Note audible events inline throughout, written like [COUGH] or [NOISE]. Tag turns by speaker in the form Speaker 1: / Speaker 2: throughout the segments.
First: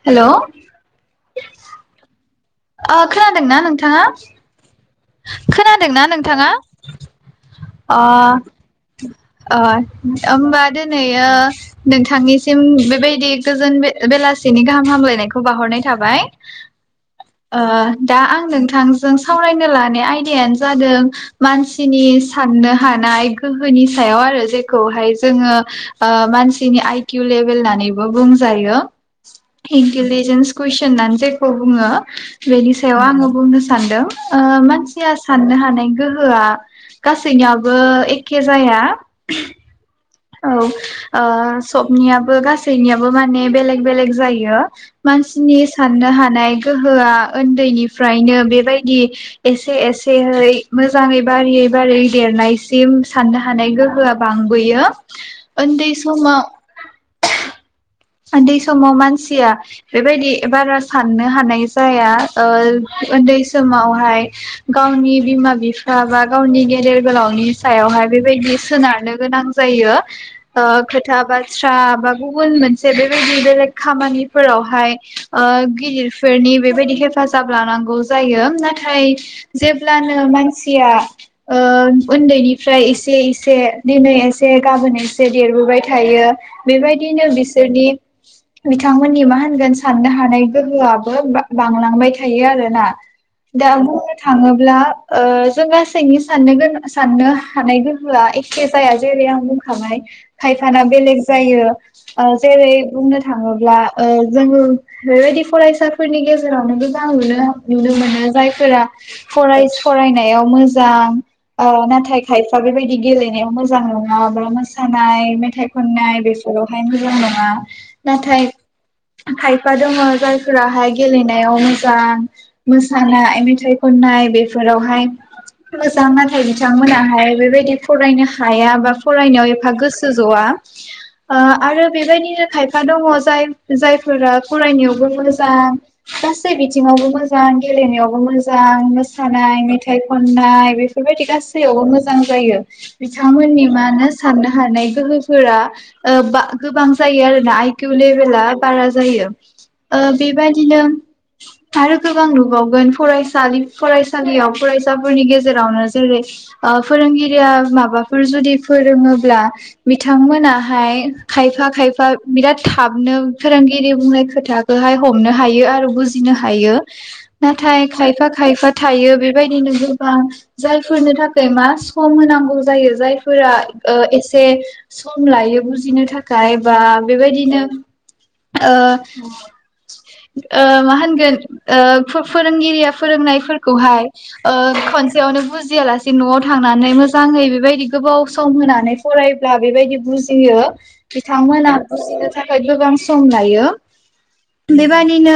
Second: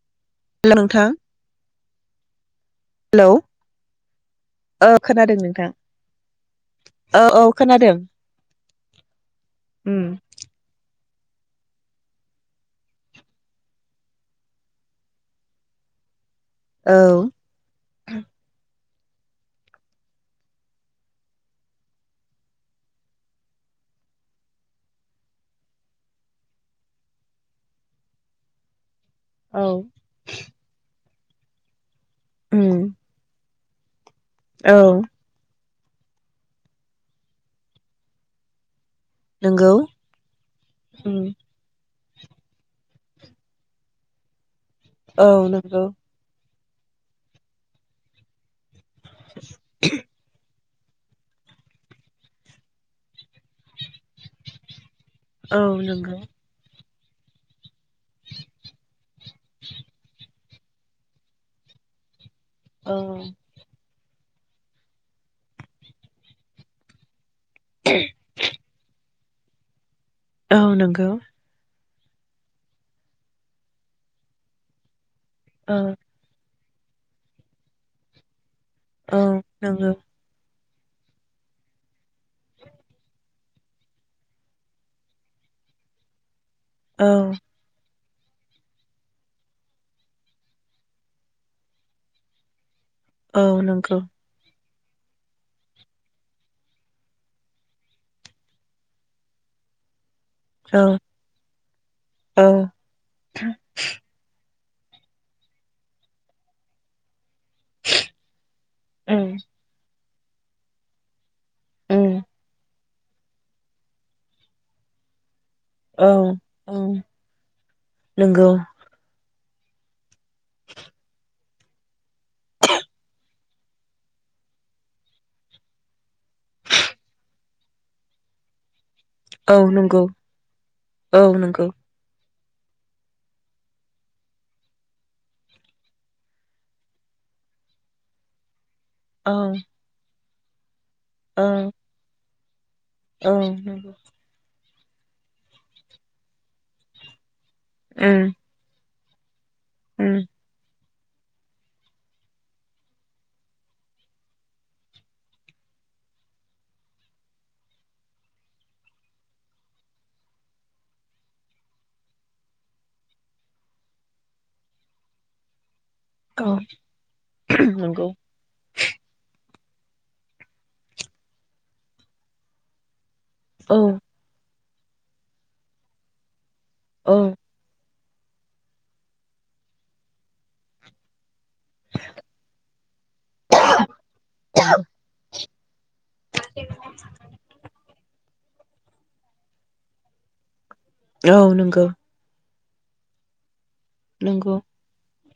Speaker 1: औ।
Speaker 2: हेल नोंथां।
Speaker 1: ओ
Speaker 2: हेलौ
Speaker 1: खोनादोंना नोंथाङा?
Speaker 2: औ खोनादों नोंथां
Speaker 1: खोनादोंना नोंथाङा
Speaker 2: औ औ खोनादों
Speaker 1: अ अ
Speaker 2: उम
Speaker 1: होमबा दिनैयो नोंथांनिसिम बेबायदि गोजोन बेल बेलासिनि गाहाम हामलायनायखौ बाहरनाय थाबाय
Speaker 2: औ
Speaker 1: ओ दा आं नोंथां जों सावरायनो लानाय आयदाया जादों मानसिनि साननो हानाय गोहोनि सायाव आरो जेखौहाय जोङो ओ मानसिनि आइकिउ लेभेल होननानैबो बुंजायो इन्टेलिजेन्स कुइसन जेखौ बुङो
Speaker 2: उम
Speaker 1: बेनि सायाव आङो बुंनोसै सान्दों ओ
Speaker 2: औ
Speaker 1: मानसिया साननो हानाय गोहोआ गासैनियाबो एखे जाया।
Speaker 2: नंगौ
Speaker 1: औ ओ
Speaker 2: औ
Speaker 1: सबनियाबो गासैनियाबो माने बेलेक बेलेग जायो। मानसिनि
Speaker 2: नंगौ
Speaker 1: साननो हानाय। गोहोआ उन्दैनिफ्रायनो बेबायदि। बिदि एसे एसेहै। मोजाङै बारायै बारायै देरनायसिम साननो हानाय गोहोआ बांबोयो।
Speaker 2: औ
Speaker 1: उन्दै
Speaker 2: नंगौ
Speaker 1: समाव। उन्दै समाव मानसि या बेबायदि। बारा साननो हानाय जाया। ओ उन्दै
Speaker 2: औ
Speaker 1: समावहाय। गावनि बिमा बिफा बा गावनि गेदेर गोलावनि। सायावहाय बेबायदि सोनारनो गोनां जायो। ओ
Speaker 2: नंगौ
Speaker 1: खोथा बाथ्रा। बा गुबुन मोन से बेबायदि बेलेग खामानिफोरावहाय। ओ
Speaker 2: औ
Speaker 1: गिदिरफोरनि। बेबायदि हेफाजाब लानांगौ जायो। नाथाय
Speaker 2: औ नंगौ
Speaker 1: जेब्लानो मानसि। या उन्दैनिफ्राय एसे एसे दिनै एसे गाबोन एसे देरबोबाय थायो।
Speaker 2: औ
Speaker 1: बेबायदिनो। बिदि बिथांमोननि मा होनगोन साननो हानाय गोहोआबो बांलांबाय थायो आरो ना।
Speaker 2: औ
Speaker 1: दा
Speaker 2: नंगौ
Speaker 1: बुंनो थाङोब्ला। जों गासैनि साननो गोनां साननो हानाय गोहोआ एखे जाया जेरै आं बुंखाबाय।
Speaker 2: औ
Speaker 1: खायफाना बेलेग जायो। जेरै बुंनो थाङोब्ला। आरो बेबायदि फरायसाफोरनि गेजेरावनो मोजां मोनो। नुनो मोनो जायफोरा
Speaker 2: उम
Speaker 1: फराय फरायनाय। मोजां
Speaker 2: उम
Speaker 1: नाथाय खायफा बेबायदि गेलेनायाव मोजां नङा बा मोसानाय। मेथाइ
Speaker 2: औ
Speaker 1: खननाय बेसोरो। [UNINTELLIGIBLE]
Speaker 2: औ
Speaker 1: मोजां नङा नाथाय
Speaker 2: नंगौ
Speaker 1: खाय [UNINTELLIGIBLE] जायफोराहाय गेलनाय नायाव मोजां मोसानाय मेथाइ खननाय बेफोरावहाय मोजां नाथाय बिथांमोनाहाय बेबायदि फरायनो हाया बा फरायनायाव
Speaker 2: औ
Speaker 1: एफा
Speaker 2: नंगौ
Speaker 1: गोसो ज'आ।
Speaker 2: औ
Speaker 1: ओ
Speaker 2: नंगौ
Speaker 1: आरो बेबायदिनो खायफा दङ जाय जायफोरा फरायनायावबो मोजां गासै बिथिङावबो मोजां गेलेनायावबो मोजां। आं
Speaker 2: औ
Speaker 1: मोसानाय मेथाइ खननाय बे फोरबायदि
Speaker 2: औ
Speaker 1: गासैयावबो मोजां जायो।
Speaker 2: औ
Speaker 1: बिथांमोननि
Speaker 2: नंगौ
Speaker 1: मानो साननो हानाय गोहोफोरा ओ बा गोबां जायो आरो। ना आइक्युउ
Speaker 2: उम
Speaker 1: लेबेला बारा जायो। ओ
Speaker 2: उम
Speaker 1: बेबादिनो आरो गोबां नुबावगोन फरायसालि फरायसालियाव फरायसाफोरनि गेजेरावनो जेरै ओ फोरोंगिरिया माबाफोर जुदि फोरोङोब्ला बिथांमोना हाय खायफा खायफा बिराद थाबनो फोरोंगिरि बुंनाय खोथाखोहाय हमनो हायो आरो बुजिनो
Speaker 2: औ
Speaker 1: हायो नाथाय
Speaker 2: नंगौ
Speaker 1: खायफा खायफा थायो बेबायदिनो गोबां जायफोरनो थाखाय मा सम होनांगौ जायो जाय फोरा
Speaker 2: औ
Speaker 1: ओ एसे सम लायो। बुजिनो थाखाय। बा
Speaker 2: औ
Speaker 1: बेबायदिनो ओ ओ मा होनगोन ओ फो-फोरोंगिरिया फोरोंनाय फोरखौहाय ओ खनसेआवनो बुज जिया लासे न'आव थांनानै मोजाङै बेबायदि गोबाव सम होनानै फरायब्ला बेबायदि बु जियो।
Speaker 2: औ
Speaker 1: बिथांमोना
Speaker 2: नंगौ
Speaker 1: बुजिनो था खाय गोबां सम लायो।
Speaker 2: नोंगौ।
Speaker 1: नो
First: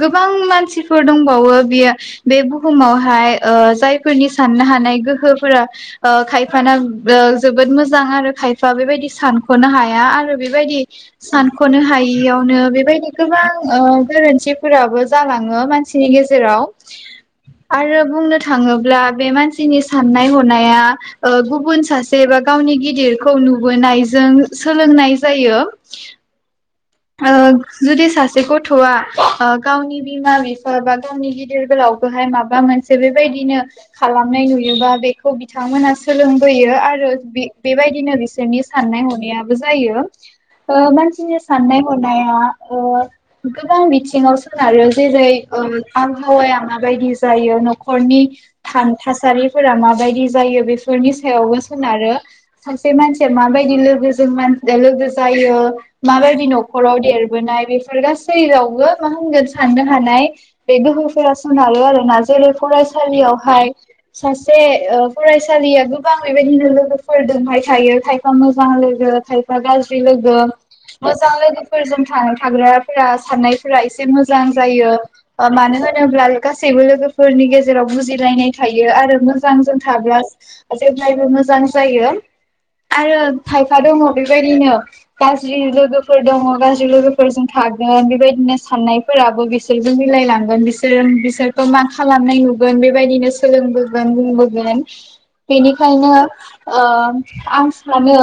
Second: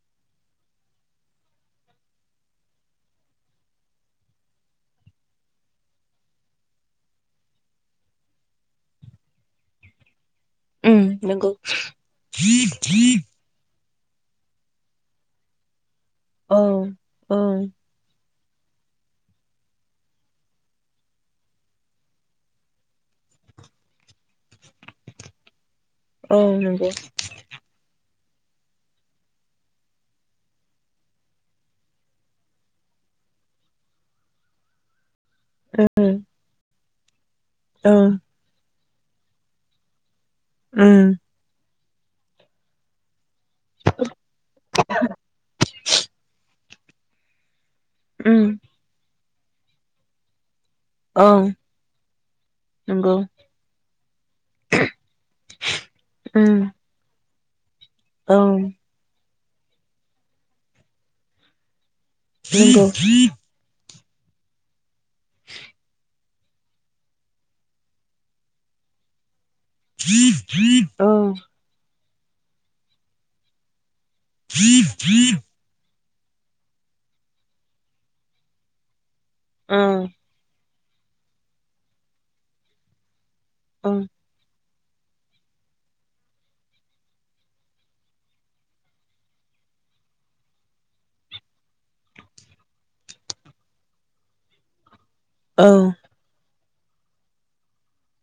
Speaker 1: गोबां मानसिफोर दंबावो बियो बे बुहुमावहाय ओ जायफोरनि साननो हानाय गोहोफोरा ओ खायफाना ओ जोबोद मोजां आरो खायफा बेबायदि सानख'नो हाया आरो बेबायदि
Speaker 2: उम नंगौ
Speaker 1: सानख'नो हायियावनो बेबायदि
Speaker 2: औ
Speaker 1: गोबां ओ गोरोन्थिफोराबो जालांङो मान सिनि गेजेराव
Speaker 2: औ
Speaker 1: आरो बुंनो थाङोब्ला बे मानसिनि साननाय हनाया ओ गुबुन सासे बा गावनि गिदिरखौ नुबोनाय जों सोलोंनाय जायो।
Speaker 2: औ नंगौ
Speaker 1: ओ जुदि सासे गथ'आ ओ गावनि बिमा बिफा बा गावनि गिदिर गोलावखौहाय माबा मोनसे बेबायदिनो खालामनाय नुयोबा बे खौ बिथांमोना सोलोंबोयो आ रो बि
Speaker 2: औ
Speaker 1: बेबायदिनो बिसोरनि साननाय हनायाबो जायो ।
Speaker 2: उम
Speaker 1: ओ मानसिनि साननाय हनाया ओ गोबां बिथिङाव सोनारो जेरै ओ आबहावा माबायदि जायो न खरननि
Speaker 2: उम
Speaker 1: थान थास थासारिफोरा माबायदि जायो बे फोरनि
Speaker 2: औ
Speaker 1: सायावबो सोनारो सासे
Speaker 2: नंगौ
Speaker 1: मानसिया माबायदि लोगो लोगो जायो जों मानसिया लोगो जायो माबायदि
Speaker 2: उम
Speaker 1: नखराव देर बोनाय बे फोर
Speaker 2: औ
Speaker 1: गासै जेरावबो मा होनगोन साननो हानायनाय बेे गोहोफोरा सोनारो आरो जेरै
Speaker 2: नंगौ औ
Speaker 1: फरायसालियावहाय सासे ओ फरायसालिया गोबां बेबायदिनो लोगोफोरजोंहाय थायो थायफा मोजां लोगो थायफा गाज्रि लोगो मोजां लोगोफोरजों था थाग्राफोरा साननायफोरा एसे मोजां जायो मानो होन होनोब्ला गासैबो लोगोफोरनि गेजेराव बुजिलायनाय थायो आरो मोजां जों थाब्ला जेब्लायबो मोजां जायो आरो खायफा दङ
Speaker 2: औ
Speaker 1: बेबायदिनो गाज ज्रि लोगोफोर दङ गाज्रि लोगोफोरजों थागोन बेबायदिनो साननायफोराबो बिसोरजों मिलायलांगोन बिसोर बिसोरखौ मा खालामनाय नुगोन बेबायदिनो सोलोंबोगोन बुंबोगोन
Speaker 2: औ
Speaker 1: बेनिखायनो ओ आं सानो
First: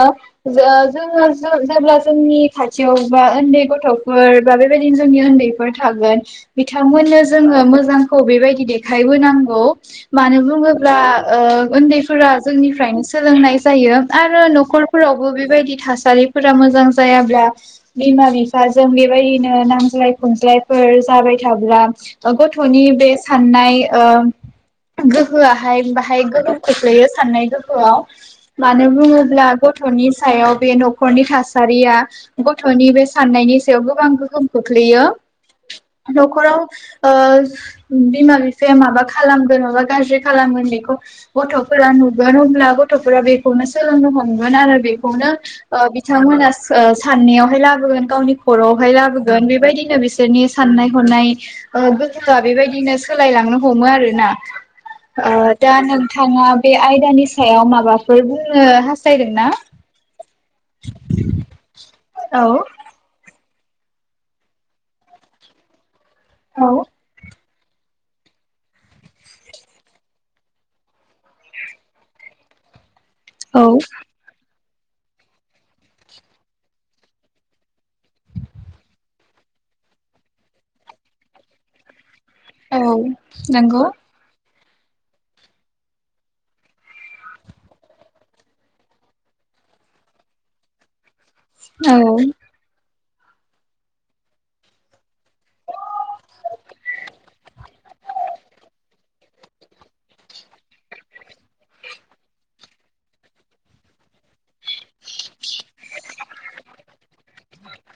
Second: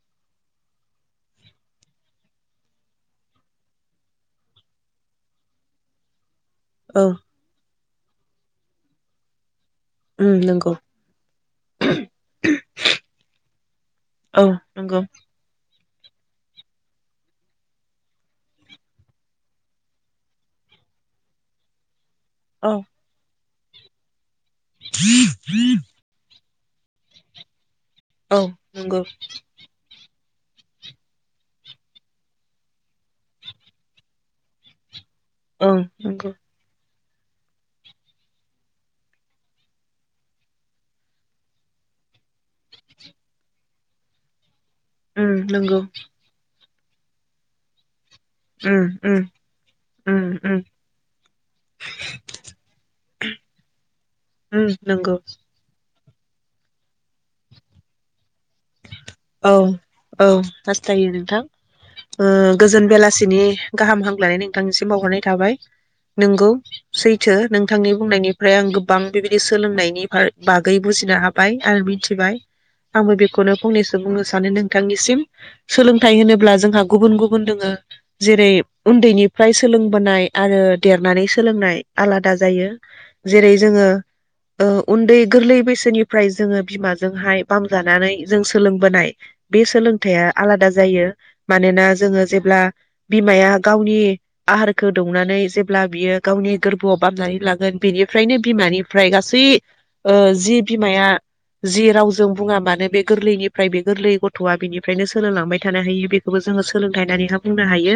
Speaker 1: जो जों जोङो जेब्ला जोंनि खाथियाव बा उन्दै गथ'फोर बा बेबायदिनो जोंनि उन्दैफोर थागोन
Speaker 2: औ
Speaker 1: बिथांमोननो जोङो मोजां खौ बेबायदि देखायबोनांगौ
Speaker 2: उम
Speaker 1: मानो
Speaker 2: नंगौ
Speaker 1: बुङोब्ला ओ उन्दैफोरा जोंनिफ्रायनो सोलोंनाय जायो आरो
Speaker 2: औ नंगौ
Speaker 1: न'खरफोरावबो बेबायदि थास थासारिफोरा मोजां जायाब्ला बिमा बिफाजों बेबायदिनो नांज्लाय खमज्लायफोर जाबाय थाब्ला
Speaker 2: औ
Speaker 1: गथ'नि बे सा साननाय ओ गोहोआहाय बाहाय गोहोम खोख्लैयो साननाय दों आव मानो
Speaker 2: नंगौ
Speaker 1: बुङोब्ला गथ'नि सा सायाव बे न'खरनि थासा थासारिया गथ'नि बे साननायनि सायाव गोबां गोहोम खोख्लैयो
Speaker 2: ओं नंगौ
Speaker 1: न'खराव ओ बिमा बिफाया माबा खालामगोन माबा गाज्रि खालामगोन बेखौ गथ'फोरा नुगोन अब्ला गथ'फोरा बेखौनो सोलोंनो हमगोन आरो बेखौनो
Speaker 2: उम नंगौ
Speaker 1: ओ बिथांमोना ओ साननायावहाय लाबोगोन गावनि
Speaker 2: उम
Speaker 1: खर'आवहाय
Speaker 2: उम
Speaker 1: लाबोगोन बेबायदिनो
Speaker 2: उम
Speaker 1: बिसोरनि
Speaker 2: उम
Speaker 1: साननाय हनाय गोहोआ बेबायदिनो सोलायलांनो हमो आरो ना
Speaker 2: उम नंगौ
Speaker 1: दा नों थाङा बे आयदानि सायाव माबाफोर बुंनो हास
Speaker 2: औ औ हास्थायो नोंथां ओ
Speaker 1: औ
Speaker 2: गोजोन बेलासि नि गाहाम हामलाय नोंथांनिसिम बावहरनाय थाबाय नोंगौ
Speaker 1: औ
Speaker 2: सैथो नों थांनि बुंनायनिफ्राय आं गोबां बेबायदि सोलोंनायनि बागै बुजिनो हाबाय आरो मिथिबाय आंबो बेखौनो फंनैसो बुंनो सानो नोंथांनिसिम सोलोंथाइ होनोब्ला जोंहा गुबुन गुबुन दोङो जेरै उन्दैनिफ्राय सोलोंबोनाय आरो देरनानै सोलोंनाय आलाद दा जायो
Speaker 1: औ
Speaker 2: जेरै
Speaker 1: नंगौ
Speaker 2: जोङो उन्दै गोरलै बैसोनिफ्राय जोङो बिमाजोंहाय बामजानानै जों सो सोलोंबोनाय बे सोलोंथाइया आलादा जायो मानोना
Speaker 1: औ
Speaker 2: जोङो जेब्ला बिमाया गावनि आहारखौ दौनानै जेब्ला बियो गावनि गोरबोआव बामनानै लागोन बेनिफ्रायनो बिमानिफ्राय गासै ओ जि बिमाया जि रावजों बुङा मानो बे गोरलैनि फ्राय बे गोरलै गथ'आ बिनि फ्रायनो सोलोंलांबाय थानो हायो बेखौबो जोङो सोलोंथाइनि हाब बुंनो हायो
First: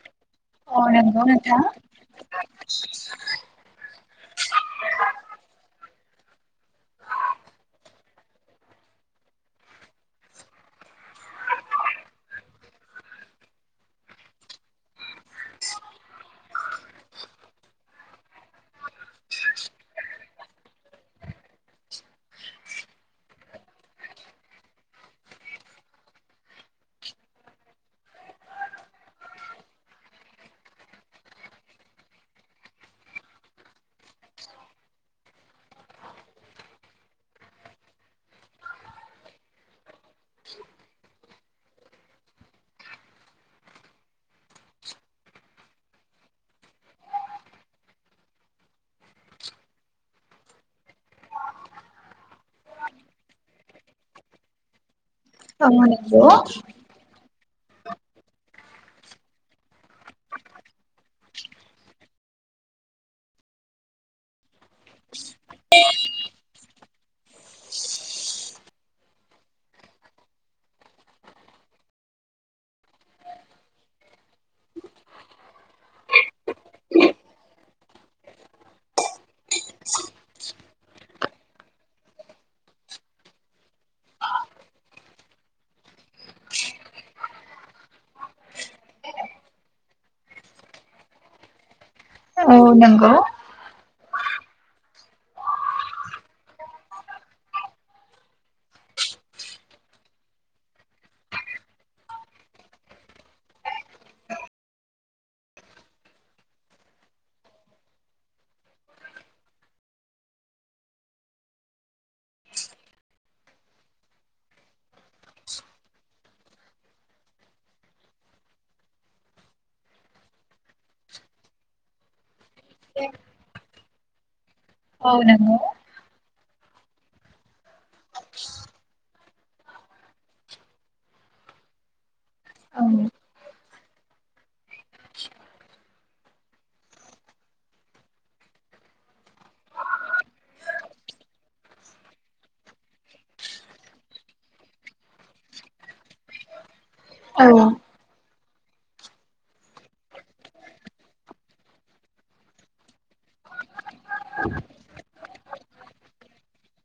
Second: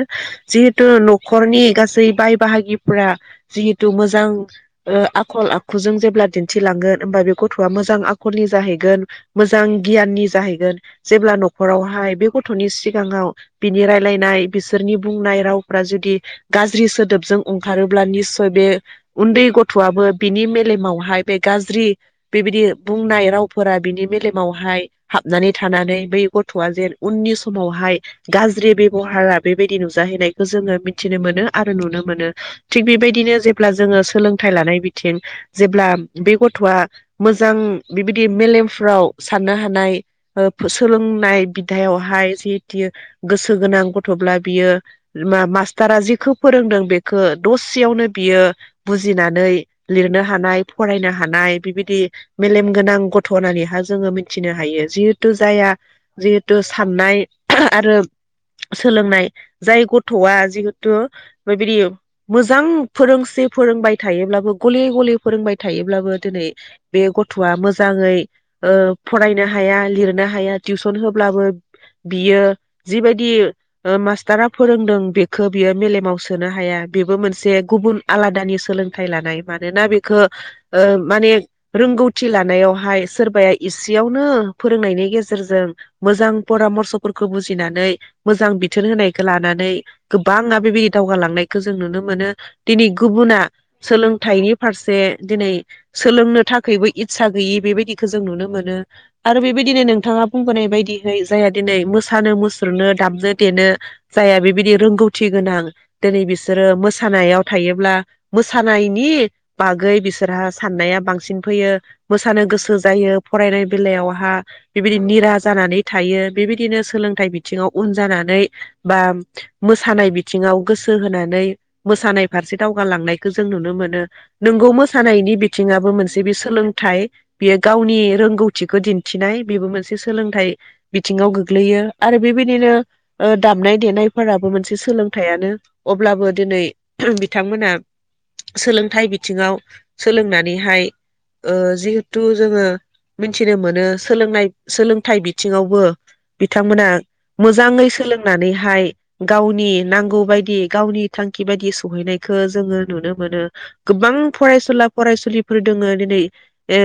Speaker 2: जिहेथु
Speaker 1: औ नंगौ नोंथां
Speaker 2: न'खरनि गासै बाय बाहागिफ्रा जिहेतु मोजां ओ आखल आखुजों जे ब्ला दिन्थिलांगोन होमबा बे गथ'आं आखलनि जाहैगोन मोजां गियानि जाहैगोन जेब्ला न'खरावहाय बे गथ'नि सिगाङाव बिनि रायलायनाय बिसोरनि बुंनाय रावफोरा जुदि गाज्रि सोदोबजों ओंखारोब्ला निस्सय बे उन्दै गथ'आबो बिनि मेलेमावहाय बे गाज्रि बेबायदि बुंनाय रावफोरा बिनि मेलेमावहाय हाबनानै थानानै बै गथ'आ जेन उननि समावहाय गाज्रि बेबहारा बेबायदि नुजाहैनायखौ जोङो मिथिनो मोनो आरो नुनो मोनो थिग बेबायदिनो जेब्ला जोङो सोलोंथाइ लानाय बिथिं जेब्ला बे गथ'आ मोजां बिबायदि मेलेमफ्राव साननो हानाय ओ सोलोंनाय बिदायावहाय जिहेत गोसो गोनां गथ'ब्ला बियो म मास्टारा जेखौ फोरोंदों बेखौ दसेयावनो बियो बुजिनानै लिरनो हानाय फरायनो हानाय बिबायदि मेलेम गोनां गथ' होननानैहााय जोङो मिथिनो हायो [UNINTELLIGIBLE] थु
Speaker 1: औ
Speaker 2: जाया
Speaker 1: नंगौ
Speaker 2: जिहेतु साननाय आरो सोलोंनाय जाय गथ'आ जिहेथु बेबायदि मोजां फोरोंसे फोरोंबाय थायोब्लाबो गले गले फोरोंबाय थायोब्लाबो दिनै बे गथ'आ मोजाङै ओ फरायनो हाया लिरनो हाया टिउसन होब्लाबो बियो जिबायदि ओ मास्टारा फोरोंदों बेखौ बियो मेलेमाव सोनो हाया बेबो मोनसे गुबुन आलादानि सोलोंथाइ लानाय मानोना ओ बेखौ माने रोंगौथि लानायावहाय सोरबाया एसेयावनो फोरोंनायनि गेजेरजों मोजां परामर्स'फोरखौ बुजिनानै मोजां बिथोन होनायखौ लानानै गोबाङा बेबायदि दावगालांनायखौ जों नुनो मोनो
Speaker 1: औ
Speaker 2: दिनै
Speaker 1: नंगौ
Speaker 2: गुबुना सोलोंथाइनि फारसे दिनै सोलोंनो थाखायबो इस्सा गैयि बेबायदिखौ जों नुनो मोनो आरो बेबायदिनो नोंथाङा बुंबोनाय बायदिहै जायहा दिनै मोसानो मुसुरनो दामज देनो जायहा बेबायदि रोंगौथि गोनां दिनै बिसोरो मोसानायाव थायोब्ला मोसानायनि बागै बिसोरहा साननाया बांसिन फैयो मोसानो गोसो जायो फरायनाय बेलायाव हा बेबायदि निरा जानानै थायो बेबायदिनो सोलोंथाइ बिथिङाव उन जानानै बा मोसानाय बिथिङाव गोसो होनानै मोसानाय फारसे दावगालांनायखौ जों नुनो मोनो नोंगौ
Speaker 1: औ
Speaker 2: मोसानायनि
Speaker 1: नंगौ
Speaker 2: बिथिङाबो मोनसे जे बे सोलोंथाइ बियो गावनि रोंगौथिखौ दिन थिनाय बेबो मोनसे सोलोंथाइ बिथिङाव गोग्लैयो आरो बेबायदिनो
Speaker 1: औ
Speaker 2: ओ दामनाय देनायफोराबो मोनसे सोलोंथाइयानो अब्लाबो दिनै बिथांमोना सोलोंथाइ बिथिङाव सोलोंनानैहाय ओ जिहेथु जोङो मिथिनो मोनो सोलोंनाय सोलोंथाइ बिथिङावबो बिथांमोना
Speaker 1: औ
Speaker 2: मोजाङै सोलोंनानैहाय गावनि नांगौ बायदि गावनि थांखि बायदि सहैनायखौ जोङो नुनो मोनो गोबां फरायसुला फरायसुलिफोर दोङो दिनै ओ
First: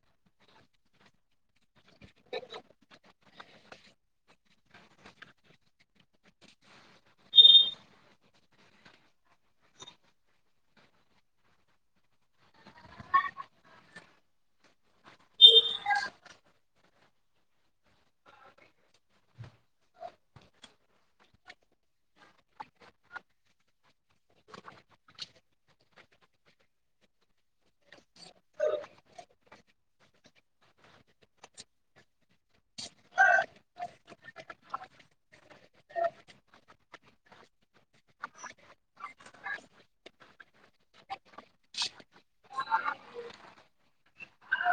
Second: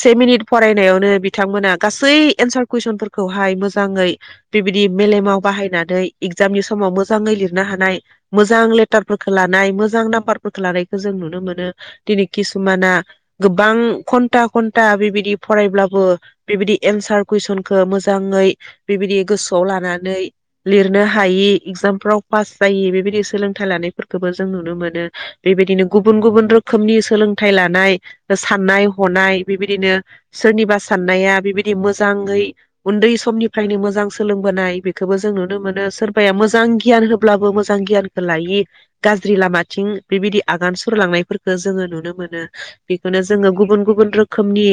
Speaker 2: सेमिनिट फरायनायावनो बिथांमोना गासै एन्सार कुइसनफोरखौहाय मोजाङै बेबायदि मेलेमाव बाहायनानै इगजामनि समाव मोजाङै लिरनो हानाय मोजां लेटारफोरखौ लानाय मोजां नाम्बारफोरखौ लानायखौ जों नुनो मोनो दिनै किसुमाना गोबां घन्टा घन्टा बेबायदि फरायब्लाबो बेबायदि एन्सार कुइसनखौ मोजाङै बेबायदि गोसोआव लानानै लिरनो हायि इगजामफ्राव पास जायो बेबायदि सोलोंथाइ लानायफोरखौबो जों नुनो मोनो बेबायदिनो गुबुन गुबुन रोखोमनि सोलोंथाइ लानाय साननाय हनाय बेबायदिनो सोरनिबा साननाया बेबायदि मोजाङै उन्दै समनिफ्रायनो मोजां सोलोंबोनाय बेखौबो जों नुनो मोनो सोरबाया मोजां गियान होब्लाबो मोजां गियानखौ लायि गाज्रि लामाथिं बेबायदि आगान सुरलांनायफोरखौ जोङो नुनो मोनो बेखौनो जोङो गुबुन गुबुन रोखोमनि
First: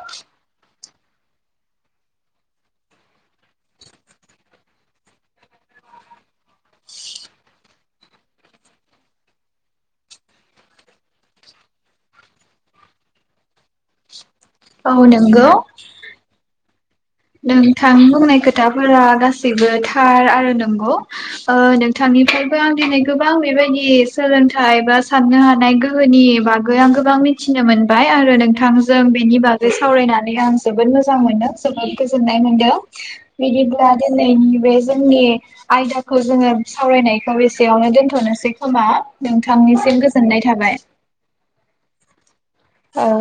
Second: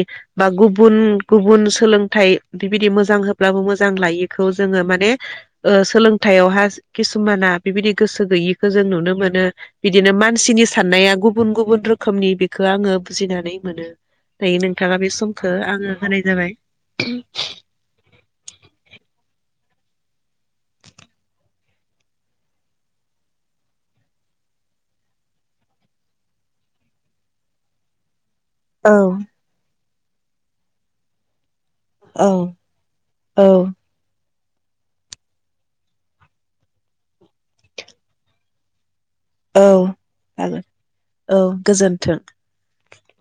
Speaker 2: बा गुबु गुबुन गुबुन सोलोंथाइ बिबायदि मोजां होब्लाबो मोजां लायिखौ जोङो माने ओ सोलोंथायाइयावहा किसुमाना बिबायदि गोसो गैयिखौ जों नुनो मोनो बिदिनो मानसिनि साननाया गुबुन गुबुन रोखोमनि बेखौ आङो बुजिनानै मोनो दायो नोंथाङा
Speaker 1: औ
Speaker 2: बे सम
Speaker 1: नंगौ
Speaker 2: खो आङो होनाय जाबाय
Speaker 1: नोंथां बुंनाय खोथाफोरा गासैबो थार आरो नंगौ ओ नोंथांनिफ्रायबो आं दिनै गोबां बेबायदि सोलोंथाइ बा साननो हानाय गोहोनि बागै आं गोबां मिथिनो मोनबाय आरो
Speaker 2: औ
Speaker 1: नोंथांजों बेनि बागै सावरायनानै आं जोबोद मोजां मोनो
Speaker 2: औ
Speaker 1: गोजोनाय मोनदों
Speaker 2: औ
Speaker 1: बिदिब्ला दि - दिनैनि बे जोंनि आयदाखौ जोङो सावरायनायखौ एसेयावनो दोनथ'नोसै खोमा
Speaker 2: औ
Speaker 1: नोंथांनिसिम गोजोननाय
Speaker 2: जागोन
Speaker 1: थाबाय
Speaker 2: औ गोजोन्थों
Speaker 1: औ